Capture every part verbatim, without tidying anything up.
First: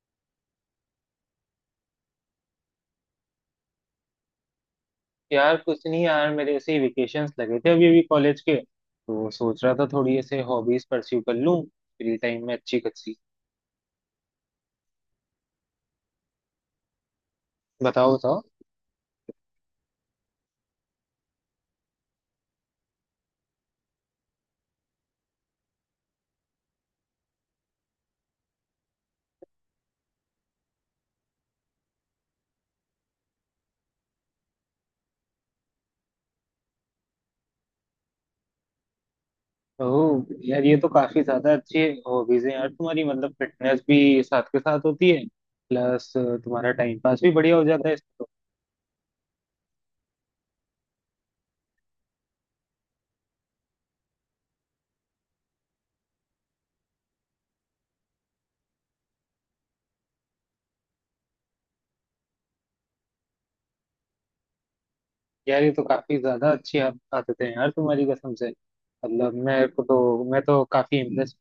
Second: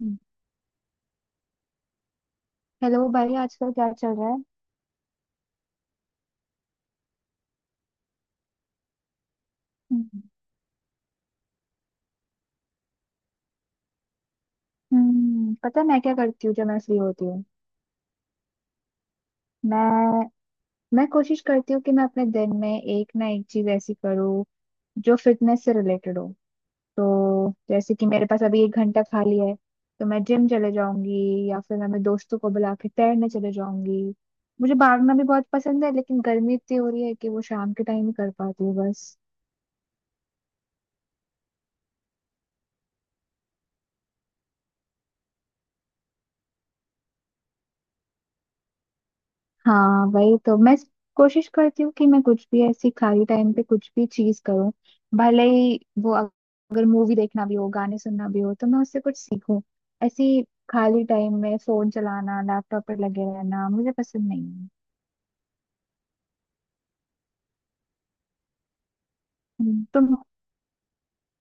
हम्म, hello भाई आजकल क्या चल रहा है। यार कुछ नहीं यार, मेरे ऐसे ही वेकेशंस लगे थे अभी अभी कॉलेज के, तो सोच रहा था थोड़ी हम्म। ऐसे हॉबीज परस्यू कर लूं फ्री टाइम में अच्छी खासी। हम्म, पता है मैं क्या करती हूँ जब मैं फ्री होती हूँ। बताओ बताओ। मैं मैं कोशिश करती हूँ कि मैं अपने दिन में एक ना एक चीज ऐसी करूँ जो फिटनेस से रिलेटेड हो। तो जैसे कि मेरे पास अभी एक घंटा खाली है तो मैं जिम चले जाऊंगी या फिर मैं अपने दोस्तों को बुला के तैरने चले जाऊंगी। मुझे भागना भी बहुत पसंद है लेकिन गर्मी इतनी हो रही है कि वो शाम के टाइम ही कर पाती हूँ बस। ओह यार, ये तो काफी ज्यादा अच्छी हॉबीज है यार तुम्हारी। मतलब फिटनेस भी साथ के साथ होती है, प्लस तुम्हारा टाइम पास भी बढ़िया हो जाता है इससे तो। हाँ, वही तो मैं कोशिश करती हूँ कि मैं कुछ भी ऐसी खाली टाइम पे कुछ भी चीज करूँ। भले ही वो अग- अगर मूवी देखना भी हो, गाने सुनना भी हो तो मैं उससे कुछ सीखूं ऐसी। खाली टाइम में फोन चलाना, लैपटॉप पर लगे रहना मुझे पसंद नहीं है। यार ये तो काफी ज्यादा अच्छी आद- आदतें हैं यार तुम्हारी। कसम से, मतलब मेरे को हम्म, तुम तो, मैं तो काफी इम्प्रेस।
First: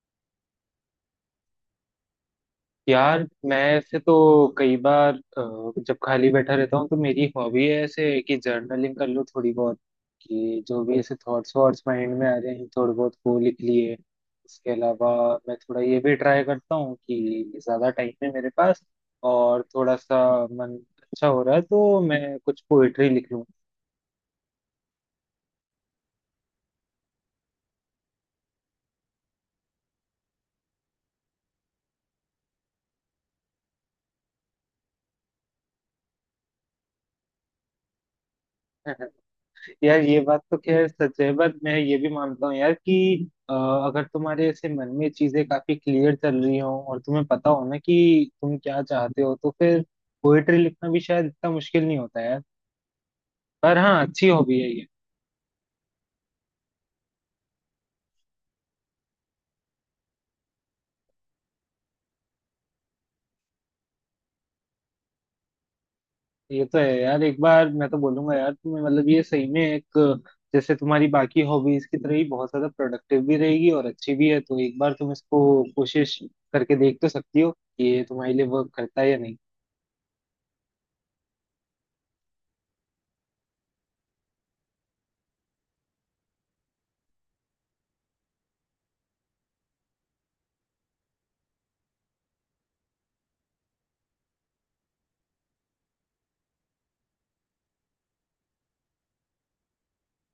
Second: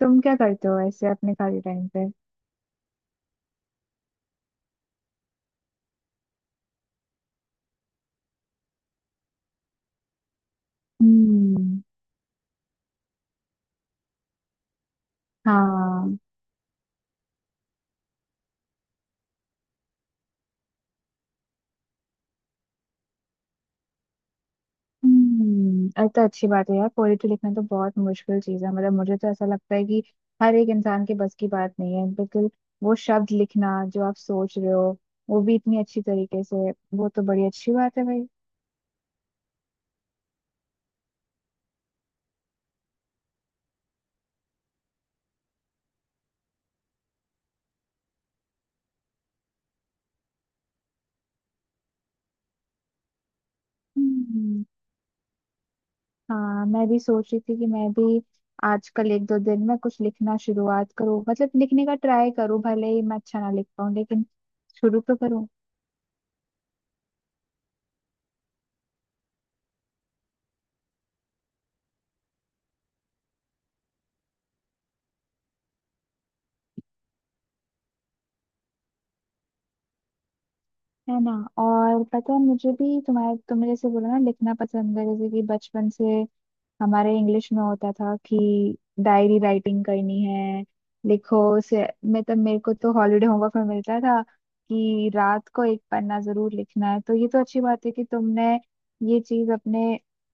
तुम क्या करते हो ऐसे अपने खाली टाइम पे। यार, मैं ऐसे तो कई बार अ, जब खाली बैठा रहता हूँ तो मेरी हॉबी है ऐसे कि जर्नलिंग कर लो थोड़ी बहुत, कि जो भी ऐसे थॉट्स हम्म। वॉट्स माइंड में आ रहे हैं थोड़े बहुत, वो लिख लिए। इसके अलावा मैं थोड़ा ये भी हाँ। ट्राई करता हूँ कि ज़्यादा टाइम है मेरे पास और थोड़ा सा मन अच्छा हो रहा है तो मैं कुछ पोइट्री लिख लूँ। हम्म, अरे तो अच्छी बात है यार, पोएट्री लिखना तो बहुत मुश्किल चीज है। मतलब मुझे तो ऐसा लगता है कि हर एक इंसान के बस की बात नहीं है बिल्कुल। वो शब्द लिखना जो आप सोच रहे हो, वो भी इतनी अच्छी तरीके से, वो तो बड़ी अच्छी बात है भाई। यार ये बात तो खैर सच है, बट मैं ये भी मानता हूँ यार कि अ, अगर तुम्हारे ऐसे मन में चीजें काफी क्लियर चल रही हो और तुम्हें पता हो ना कि तुम क्या चाहते हो, तो फिर पोएट्री लिखना भी शायद इतना मुश्किल नहीं होता यार। पर हाँ, अच्छी हॉबी हम्म। है ये। हाँ, मैं भी सोच रही थी कि मैं भी आजकल एक दो दिन में कुछ लिखना शुरुआत करूँ, मतलब लिखने का ट्राई करूँ भले ही मैं अच्छा ना लिख पाऊँ लेकिन शुरू तो करूँ। ये तो है यार। एक बार मैं तो बोलूंगा यार तुम्हें, मतलब ये सही में एक, जैसे तुम्हारी बाकी हॉबीज की तरह ही बहुत ज्यादा प्रोडक्टिव भी रहेगी और अच्छी भी है, तो एक बार तुम इसको कोशिश करके देख तो सकती हो कि ये तुम्हारे लिए वर्क करता है या नहीं। है ना। और पता है मुझे भी तुम्हारे, तुमने जैसे बोला ना लिखना पसंद है, जैसे कि बचपन से हमारे इंग्लिश में होता था कि डायरी राइटिंग करनी है, लिखो से, मतलब मेरे को तो हॉलीडे होमवर्क में मिलता था कि रात को एक पन्ना जरूर लिखना है। तो ये तो अच्छी बात है कि तुमने ये चीज अपने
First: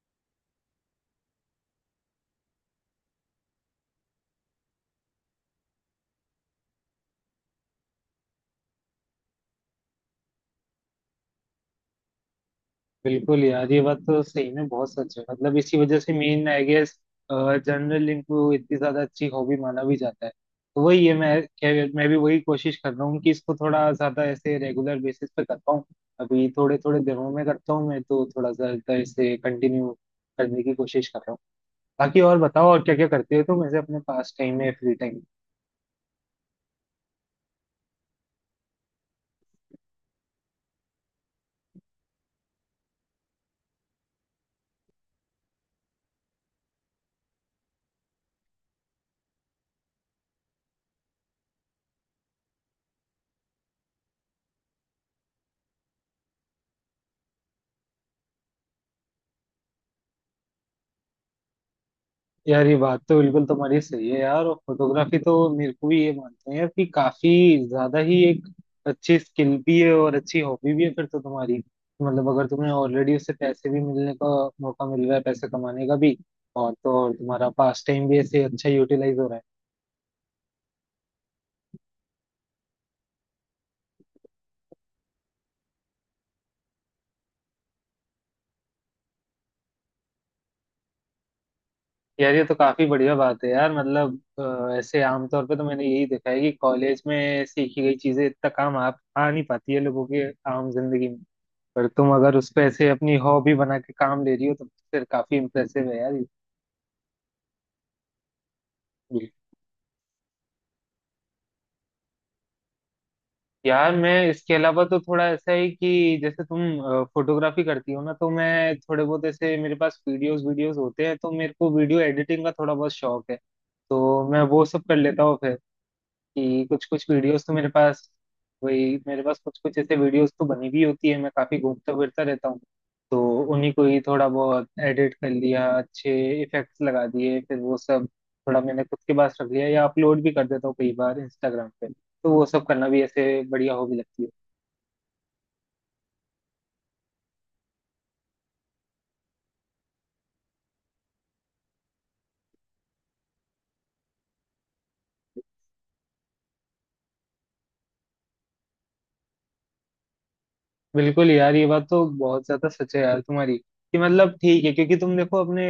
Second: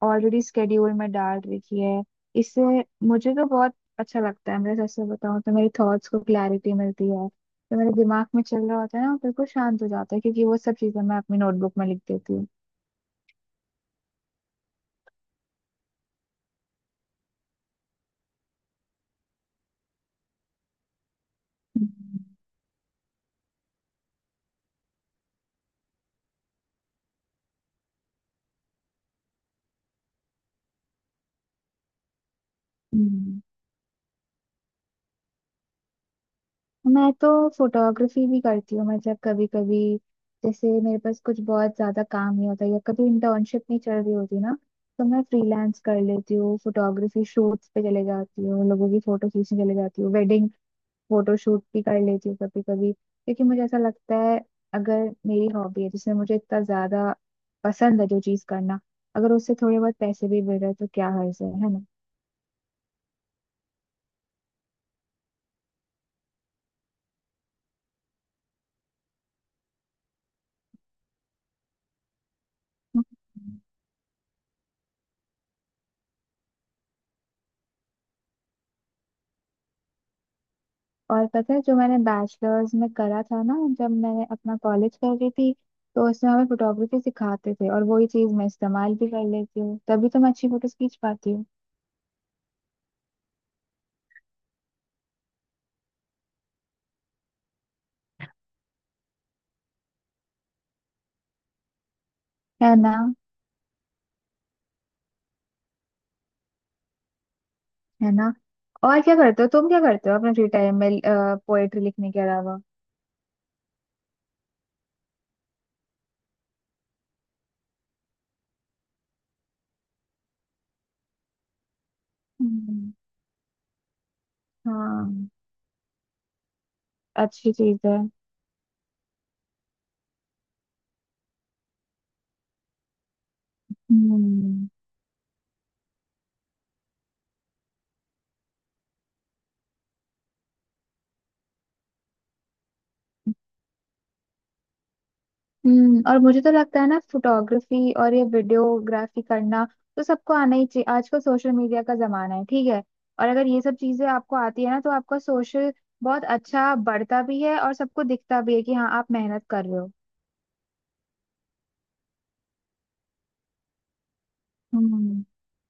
ऑलरेडी स्केड्यूल में डाल रखी है। इससे मुझे तो बहुत अच्छा लगता है, मैं सच से बताऊं तो मेरी थॉट्स को क्लैरिटी मिलती है। तो मेरे दिमाग में चल रहा होता है ना, वो बिल्कुल शांत हो जाता है क्योंकि वो सब चीजें मैं अपनी नोटबुक में लिख देती हूँ। बिल्कुल यार, ये बात तो सही में बहुत सच है। मतलब इसी वजह से मेन आई गेस जनरल लिंक को इतनी ज्यादा अच्छी हॉबी माना भी जाता है। तो वही है, मैं खैर, मैं भी वही कोशिश कर रहा हूँ कि इसको थोड़ा ज्यादा ऐसे रेगुलर बेसिस पे कर पाऊँ। अभी थोड़े थोड़े दिनों में करता हूँ, मैं तो थोड़ा सा इसे कंटिन्यू करने की कोशिश कर रहा हूँ। बाकी और बताओ, और क्या क्या करते हम्म। हो तुम ऐसे अपने पास टाइम में, फ्री टाइम। मैं तो फोटोग्राफी भी करती हूँ, मतलब कभी कभी। जैसे मेरे पास कुछ बहुत ज्यादा काम नहीं होता या कभी इंटर्नशिप नहीं चल रही होती ना, तो मैं फ्रीलांस कर लेती हूँ, फोटोग्राफी शूट्स पे चले जाती हूँ, लोगों की फोटो खींचने चले जाती हूँ, वेडिंग फोटो शूट भी कर लेती हूँ कभी कभी, क्योंकि मुझे ऐसा लगता है अगर मेरी हॉबी है जिसमें मुझे इतना ज्यादा पसंद है जो चीज करना, अगर उससे थोड़े बहुत पैसे भी मिल रहे हैं तो क्या हर्ज है। है यार ये बात तो बिल्कुल तुम्हारी सही है यार। और फोटोग्राफी तो मेरे को भी, ये मानते हैं यार, कि काफी ज्यादा ही एक अच्छी स्किल भी है और अच्छी हॉबी भी है। फिर तो तुम्हारी, मतलब अगर तुम्हें ना। ऑलरेडी उससे पैसे भी मिलने का मौका मिल रहा है, पैसे कमाने का भी, और तो और तुम्हारा पास टाइम भी ऐसे अच्छा यूटिलाइज हो रहा है। और पता है, जो मैंने बैचलर्स में करा था ना, जब मैंने अपना कॉलेज कर रही थी, तो उसमें हमें फोटोग्राफी सिखाते थे और वही चीज मैं इस्तेमाल भी कर लेती हूँ, तभी तो मैं अच्छी फोटोज खींच पाती हूँ। यार ये तो काफी बढ़िया बात है यार। मतलब अ, ऐसे आमतौर पे तो मैंने यही देखा है कि कॉलेज में सीखी गई चीजें इतना काम आ, आ नहीं पाती है लोगों के आम जिंदगी में। पर तुम अगर उस पे है ऐसे ना। अपनी हॉबी बना के काम ले रही हो, तो फिर काफी इम्प्रेसिव है यार ये। है ना। और क्या बिल्कुल। करते हो तुम, क्या करते हो अपने फ्री टाइम में पोएट्री लिखने के अलावा। यार मैं इसके अलावा तो थोड़ा ऐसा है कि जैसे तुम फोटोग्राफी करती हो ना, तो मैं थोड़े बहुत ऐसे मेरे पास वीडियोस वीडियोस होते हैं, तो मेरे को वीडियो एडिटिंग का थोड़ा बहुत हम्म। शौक है, तो मैं वो सब कर लेता हाँ। हूँ। कि कुछ कुछ वीडियोस अच्छी तो मेरे चीज है। पास, वही मेरे पास कुछ कुछ ऐसे वीडियोस तो बनी भी होती है। मैं काफी घूमता फिरता रहता हूँ, तो उन्हीं को ही थोड़ा बहुत हम्म। एडिट कर लिया, अच्छे इफेक्ट्स लगा दिए, फिर वो सब थोड़ा मैंने खुद के पास रख लिया या अपलोड भी कर देता हूँ कई बार इंस्टाग्राम पे। तो वो सब करना भी ऐसे बढ़िया हॉबी लगती है। हम्म, और मुझे तो लगता है ना, फोटोग्राफी और ये वीडियोग्राफी करना तो सबको आना ही चाहिए। आजकल सोशल मीडिया का जमाना है, ठीक है। और अगर ये सब चीजें आपको आती है ना, तो आपका सोशल बहुत अच्छा बढ़ता भी है और सबको दिखता भी है कि हाँ, आप मेहनत कर रहे हो। बिल्कुल यार, ये बात तो बहुत ज्यादा सच है यार तुम्हारी, कि मतलब ठीक है क्योंकि तुम हम्म। देखो अपने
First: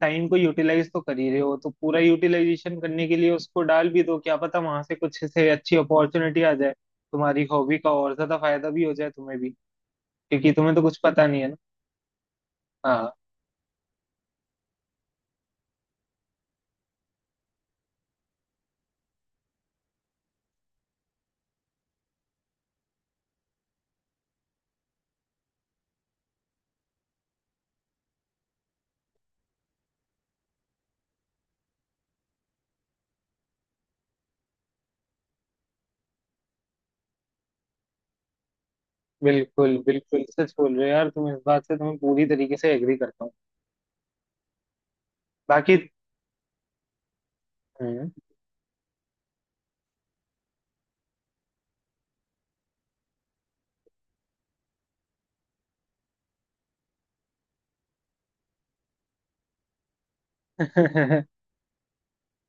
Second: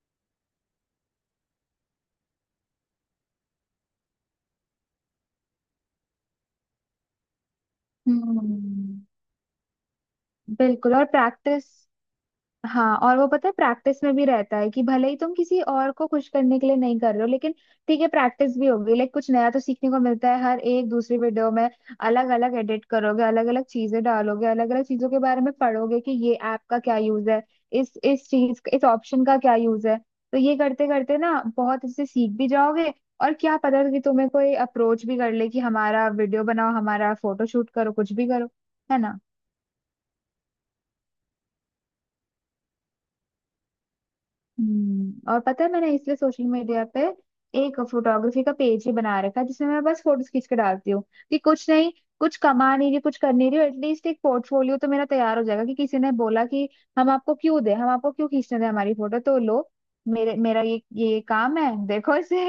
टाइम को यूटिलाइज तो कर ही रहे हो, तो पूरा यूटिलाइजेशन करने के लिए उसको डाल भी दो। क्या पता वहां से कुछ से अच्छी अपॉर्चुनिटी आ जाए, तुम्हारी हॉबी का और ज्यादा फायदा भी हो हम्म। जाए तुम्हें भी, क्योंकि तुम्हें तो बिल्कुल, कुछ और पता नहीं है ना। प्रैक्टिस। हाँ, हाँ। और वो पता है प्रैक्टिस में भी रहता है कि भले ही तुम किसी और को खुश करने के लिए नहीं कर रहे हो लेकिन ठीक है, प्रैक्टिस भी होगी, लाइक कुछ नया तो सीखने को मिलता है हर एक दूसरी वीडियो में। अलग अलग एडिट करोगे, अलग अलग चीजें डालोगे, अलग अलग चीजों के बारे में पढ़ोगे कि ये ऐप का क्या यूज है, इस इस चीज, इस ऑप्शन का क्या यूज है। तो ये करते करते ना बहुत इससे सीख भी जाओगे। और क्या पता कि तुम्हें कोई अप्रोच भी कर ले कि हमारा वीडियो बनाओ, हमारा फोटो शूट करो, कुछ भी करो। है ना। बिल्कुल बिल्कुल, सच बोल रहे हो यार तुम। इस बात से तुम्हें पूरी तरीके से एग्री करता हूँ। हम्म, और पता है बाकी मैंने इसलिए सोशल मीडिया पे एक हम्म। फोटोग्राफी का पेज ही बना रखा है जिसमें मैं बस फोटोज खींच के डालती हूँ। कि कुछ नहीं, कुछ कमा नहीं रही, कुछ कर नहीं रही, एटलीस्ट एक पोर्टफोलियो तो मेरा तैयार हो जाएगा कि किसी ने बोला कि हम आपको क्यों दे, हम आपको क्यों खींचने दें हमारी फोटो, तो लो, मेरे मेरा ये ये काम है, देखो इसे।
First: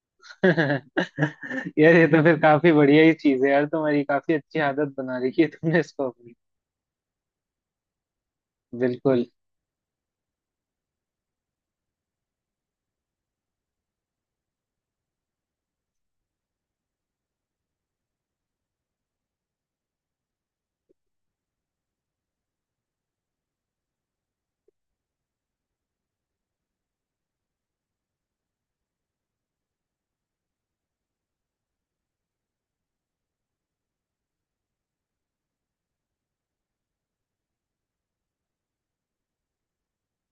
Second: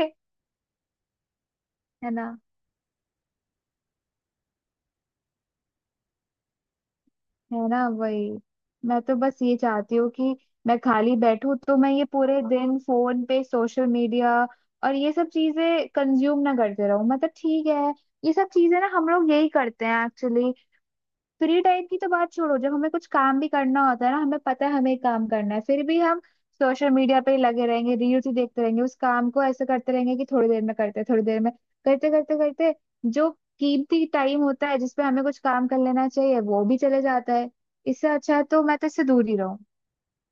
यार ये है तो ना। फिर काफी बढ़िया ही चीज है यार तुम्हारी। काफी अच्छी आदत बना रखी है तुमने इसको अपनी। है ना, वही। मैं तो बिल्कुल। बस ये चाहती हूँ कि मैं खाली बैठूं तो मैं ये पूरे दिन फोन पे सोशल मीडिया और ये सब चीजें कंज्यूम ना करते रहूं, मतलब ठीक है। ये सब चीजें ना हम लोग यही करते हैं एक्चुअली, फ्री टाइम की तो बात छोड़ो, जब हमें कुछ काम भी करना होता है ना, हमें पता है हमें काम करना है, फिर भी हम सोशल मीडिया पे ही लगे रहेंगे, रील्स ही देखते रहेंगे, उस काम को ऐसे करते रहेंगे कि थोड़ी देर में करते, थोड़ी देर में करते करते करते जो कीमती टाइम होता है जिसपे हमें कुछ काम कर लेना चाहिए वो भी चले जाता है। इससे अच्छा है तो मैं तो इससे दूर ही रहूं।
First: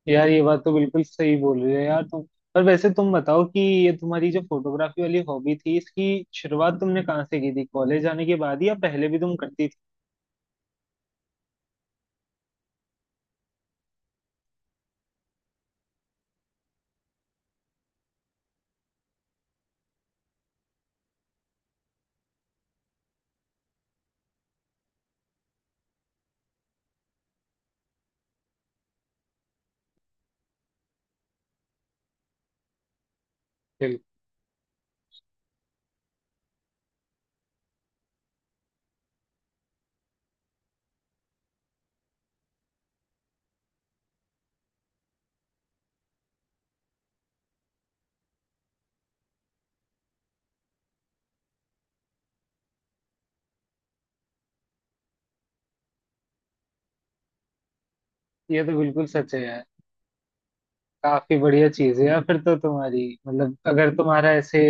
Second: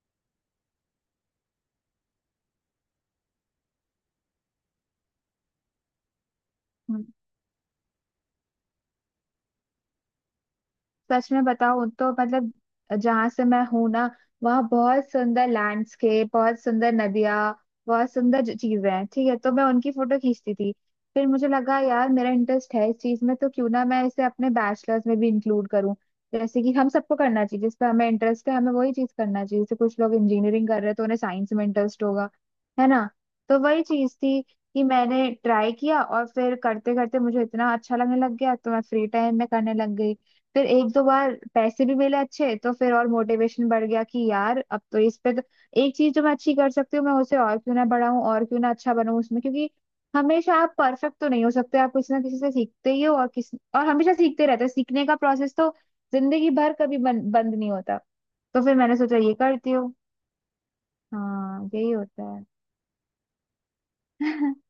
यार ये बात तो बिल्कुल सही बोल रही हो यार तुम। पर वैसे तुम बताओ, कि ये तुम्हारी जो फोटोग्राफी वाली हॉबी थी, इसकी शुरुआत तुमने हम्म। कहाँ से की थी? कॉलेज जाने के बाद या पहले भी तुम करती थी? सच में बताऊं तो मतलब जहां से मैं हूं ना, वहाँ बहुत सुंदर लैंडस्केप, बहुत सुंदर नदियाँ, बहुत सुंदर ज- चीजें हैं, ठीक है। तो मैं उनकी फोटो खींचती थी। फिर मुझे लगा यार मेरा इंटरेस्ट है इस चीज में, तो क्यों ना मैं इसे अपने बैचलर्स में भी इंक्लूड करूँ। जैसे कि हम सबको करना चाहिए, जिस पे हमें इंटरेस्ट है हमें वही चीज करना चाहिए। जैसे कुछ लोग इंजीनियरिंग कर रहे हैं तो उन्हें साइंस में इंटरेस्ट होगा। है ना। तो वही बिल्कुल। चीज थी कि मैंने ट्राई किया, और फिर करते करते मुझे इतना अच्छा लगने लग गया तो मैं फ्री टाइम में करने लग गई। फिर एक दो बार पैसे भी मिले अच्छे, तो फिर और मोटिवेशन बढ़ गया कि यार अब तो इस पे तो एक चीज जो मैं अच्छी कर सकती हूँ मैं उसे और क्यों ना बढ़ाऊँ और क्यों ना अच्छा बनूं उसमें, क्योंकि हमेशा आप परफेक्ट तो नहीं हो सकते, आप किसी ना किसी से सीखते ही हो और किसी और हमेशा सीखते रहते हो। सीखने का प्रोसेस तो जिंदगी भर कभी बन, बंद नहीं होता। तो ये फिर तो मैंने बिल्कुल सोचा ये सच है यार। करती हूँ। काफी हाँ बढ़िया यही चीज है यार होता फिर है। तो तुम्हारी। मतलब अगर तुम्हारा ऐसे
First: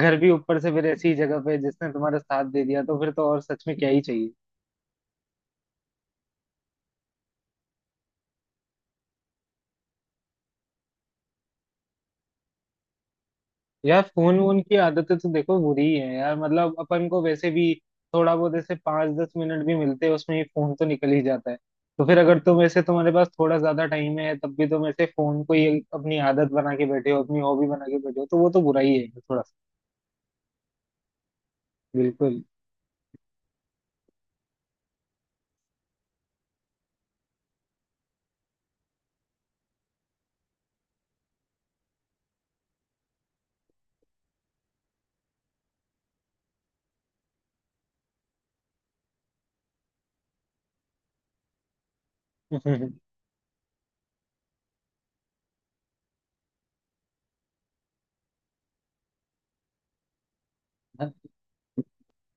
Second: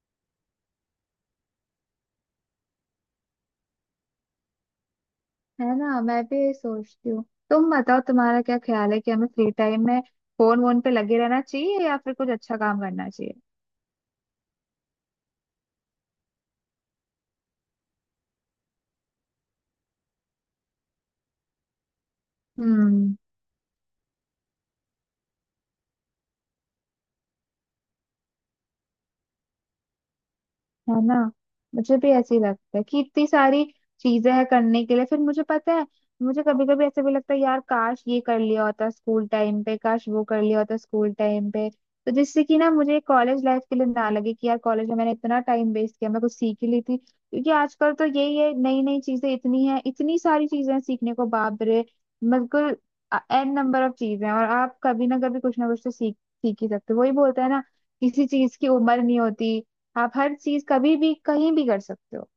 घर भी ऊपर से फिर ऐसी जगह पे जिसने तुम्हारा साथ दे दिया, तो फिर तो और सच में क्या ही चाहिए। है ना, मैं भी यही सोचती हूँ। तुम बताओ तुम्हारा क्या ख्याल है कि हमें फ्री टाइम में फोन वोन पे लगे रहना चाहिए या फिर कुछ अच्छा काम करना चाहिए। यार फोन वोन की आदतें तो देखो बुरी ही है यार। मतलब अपन को वैसे भी थोड़ा बहुत ऐसे पाँच दस मिनट भी मिलते हैं, उसमें ही फोन तो निकल ही जाता है। तो फिर अगर तुम, वैसे तुम्हारे हम्म। पास थोड़ा ज्यादा टाइम है, तब भी तुम ऐसे फोन को ही अपनी आदत बना के बैठे हो, अपनी हॉबी बना के बैठे हो, तो वो तो बुरा ही है थोड़ा सा। है ना। मुझे भी ऐसे ही बिल्कुल। लगता है कि इतनी सारी चीजें हैं करने के लिए। फिर मुझे पता है, मुझे कभी कभी ऐसे भी लगता है यार काश ये कर लिया होता स्कूल टाइम पे, काश वो कर लिया होता स्कूल टाइम पे, तो जिससे कि ना मुझे कॉलेज लाइफ के लिए ना लगे कि यार कॉलेज में मैंने इतना टाइम वेस्ट किया, मैं कुछ सीख ही ली थी। क्योंकि आजकल तो यही है नई नई चीजें, इतनी है इतनी सारी चीजें हैं सीखने को, बाप रे, बिल्कुल। एन नंबर ऑफ चीजें हैं, और आप कभी ना कभी कुछ ना कुछ तो सीख सीख ही सकते हो। वही बोलते हैं ना, किसी चीज की उम्र नहीं होती, आप हर चीज कभी भी कहीं भी कर सकते हो।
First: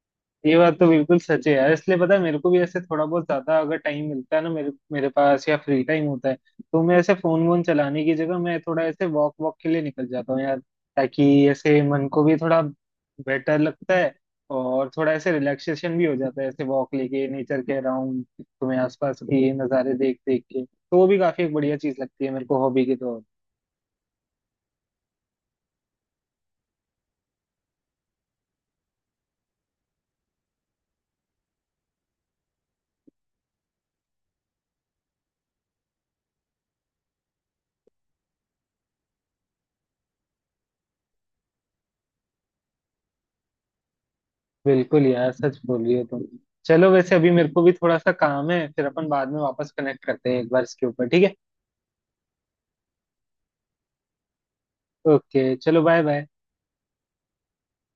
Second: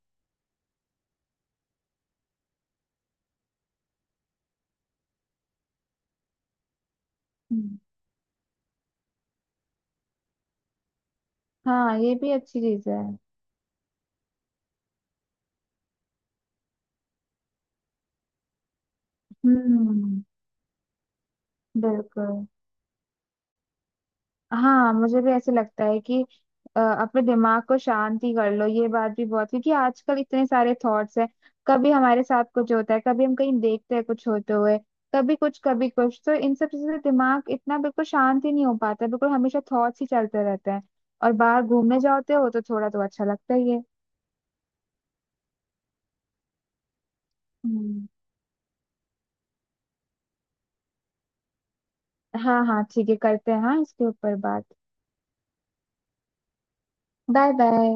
ये बात तो बिल्कुल सच है यार। इसलिए पता है मेरे को भी ऐसे, थोड़ा बहुत ज्यादा अगर टाइम मिलता है ना मेरे मेरे पास या फ्री टाइम होता है, तो मैं ऐसे फोन वोन हम्म। चलाने की जगह मैं थोड़ा ऐसे वॉक वॉक के लिए निकल जाता हूँ यार, ताकि ऐसे हाँ, मन ये को भी भी अच्छी थोड़ा चीज है। बेटर लगता है। और थोड़ा ऐसे रिलैक्सेशन भी हो जाता है ऐसे वॉक लेके, नेचर के अराउंड, तुम्हें आसपास के नज़ारे देख हम्म, देख के, तो वो भी काफी एक बढ़िया चीज लगती है मेरे बिल्कुल। को हॉबी के तौर हाँ मुझे भी ऐसे लगता है कि अ, अपने दिमाग को शांति कर लो ये बात भी बहुत, क्योंकि आजकल इतने सारे थॉट्स हैं। कभी हमारे साथ कुछ होता है, कभी हम कहीं देखते हैं कुछ होते हुए, कभी कुछ कभी कुछ, तो इन सब चीजों से दिमाग इतना बिल्कुल शांत ही नहीं हो पाता है बिल्कुल, हमेशा थॉट्स ही चलते रहते हैं। और बाहर घूमने जाते हो तो थोड़ा तो अच्छा लगता ही है। पे। बिल्कुल यार, सच बोल रही हो तुम। चलो, वैसे अभी मेरे को भी थोड़ा हम्म। सा काम है, फिर अपन बाद में वापस कनेक्ट करते हैं एक बार इसके ऊपर, ठीक है। हाँ हाँ ठीक है, करते हैं, हाँ इसके ऊपर बात। ओके, चलो, बाय बाय। Bye bye.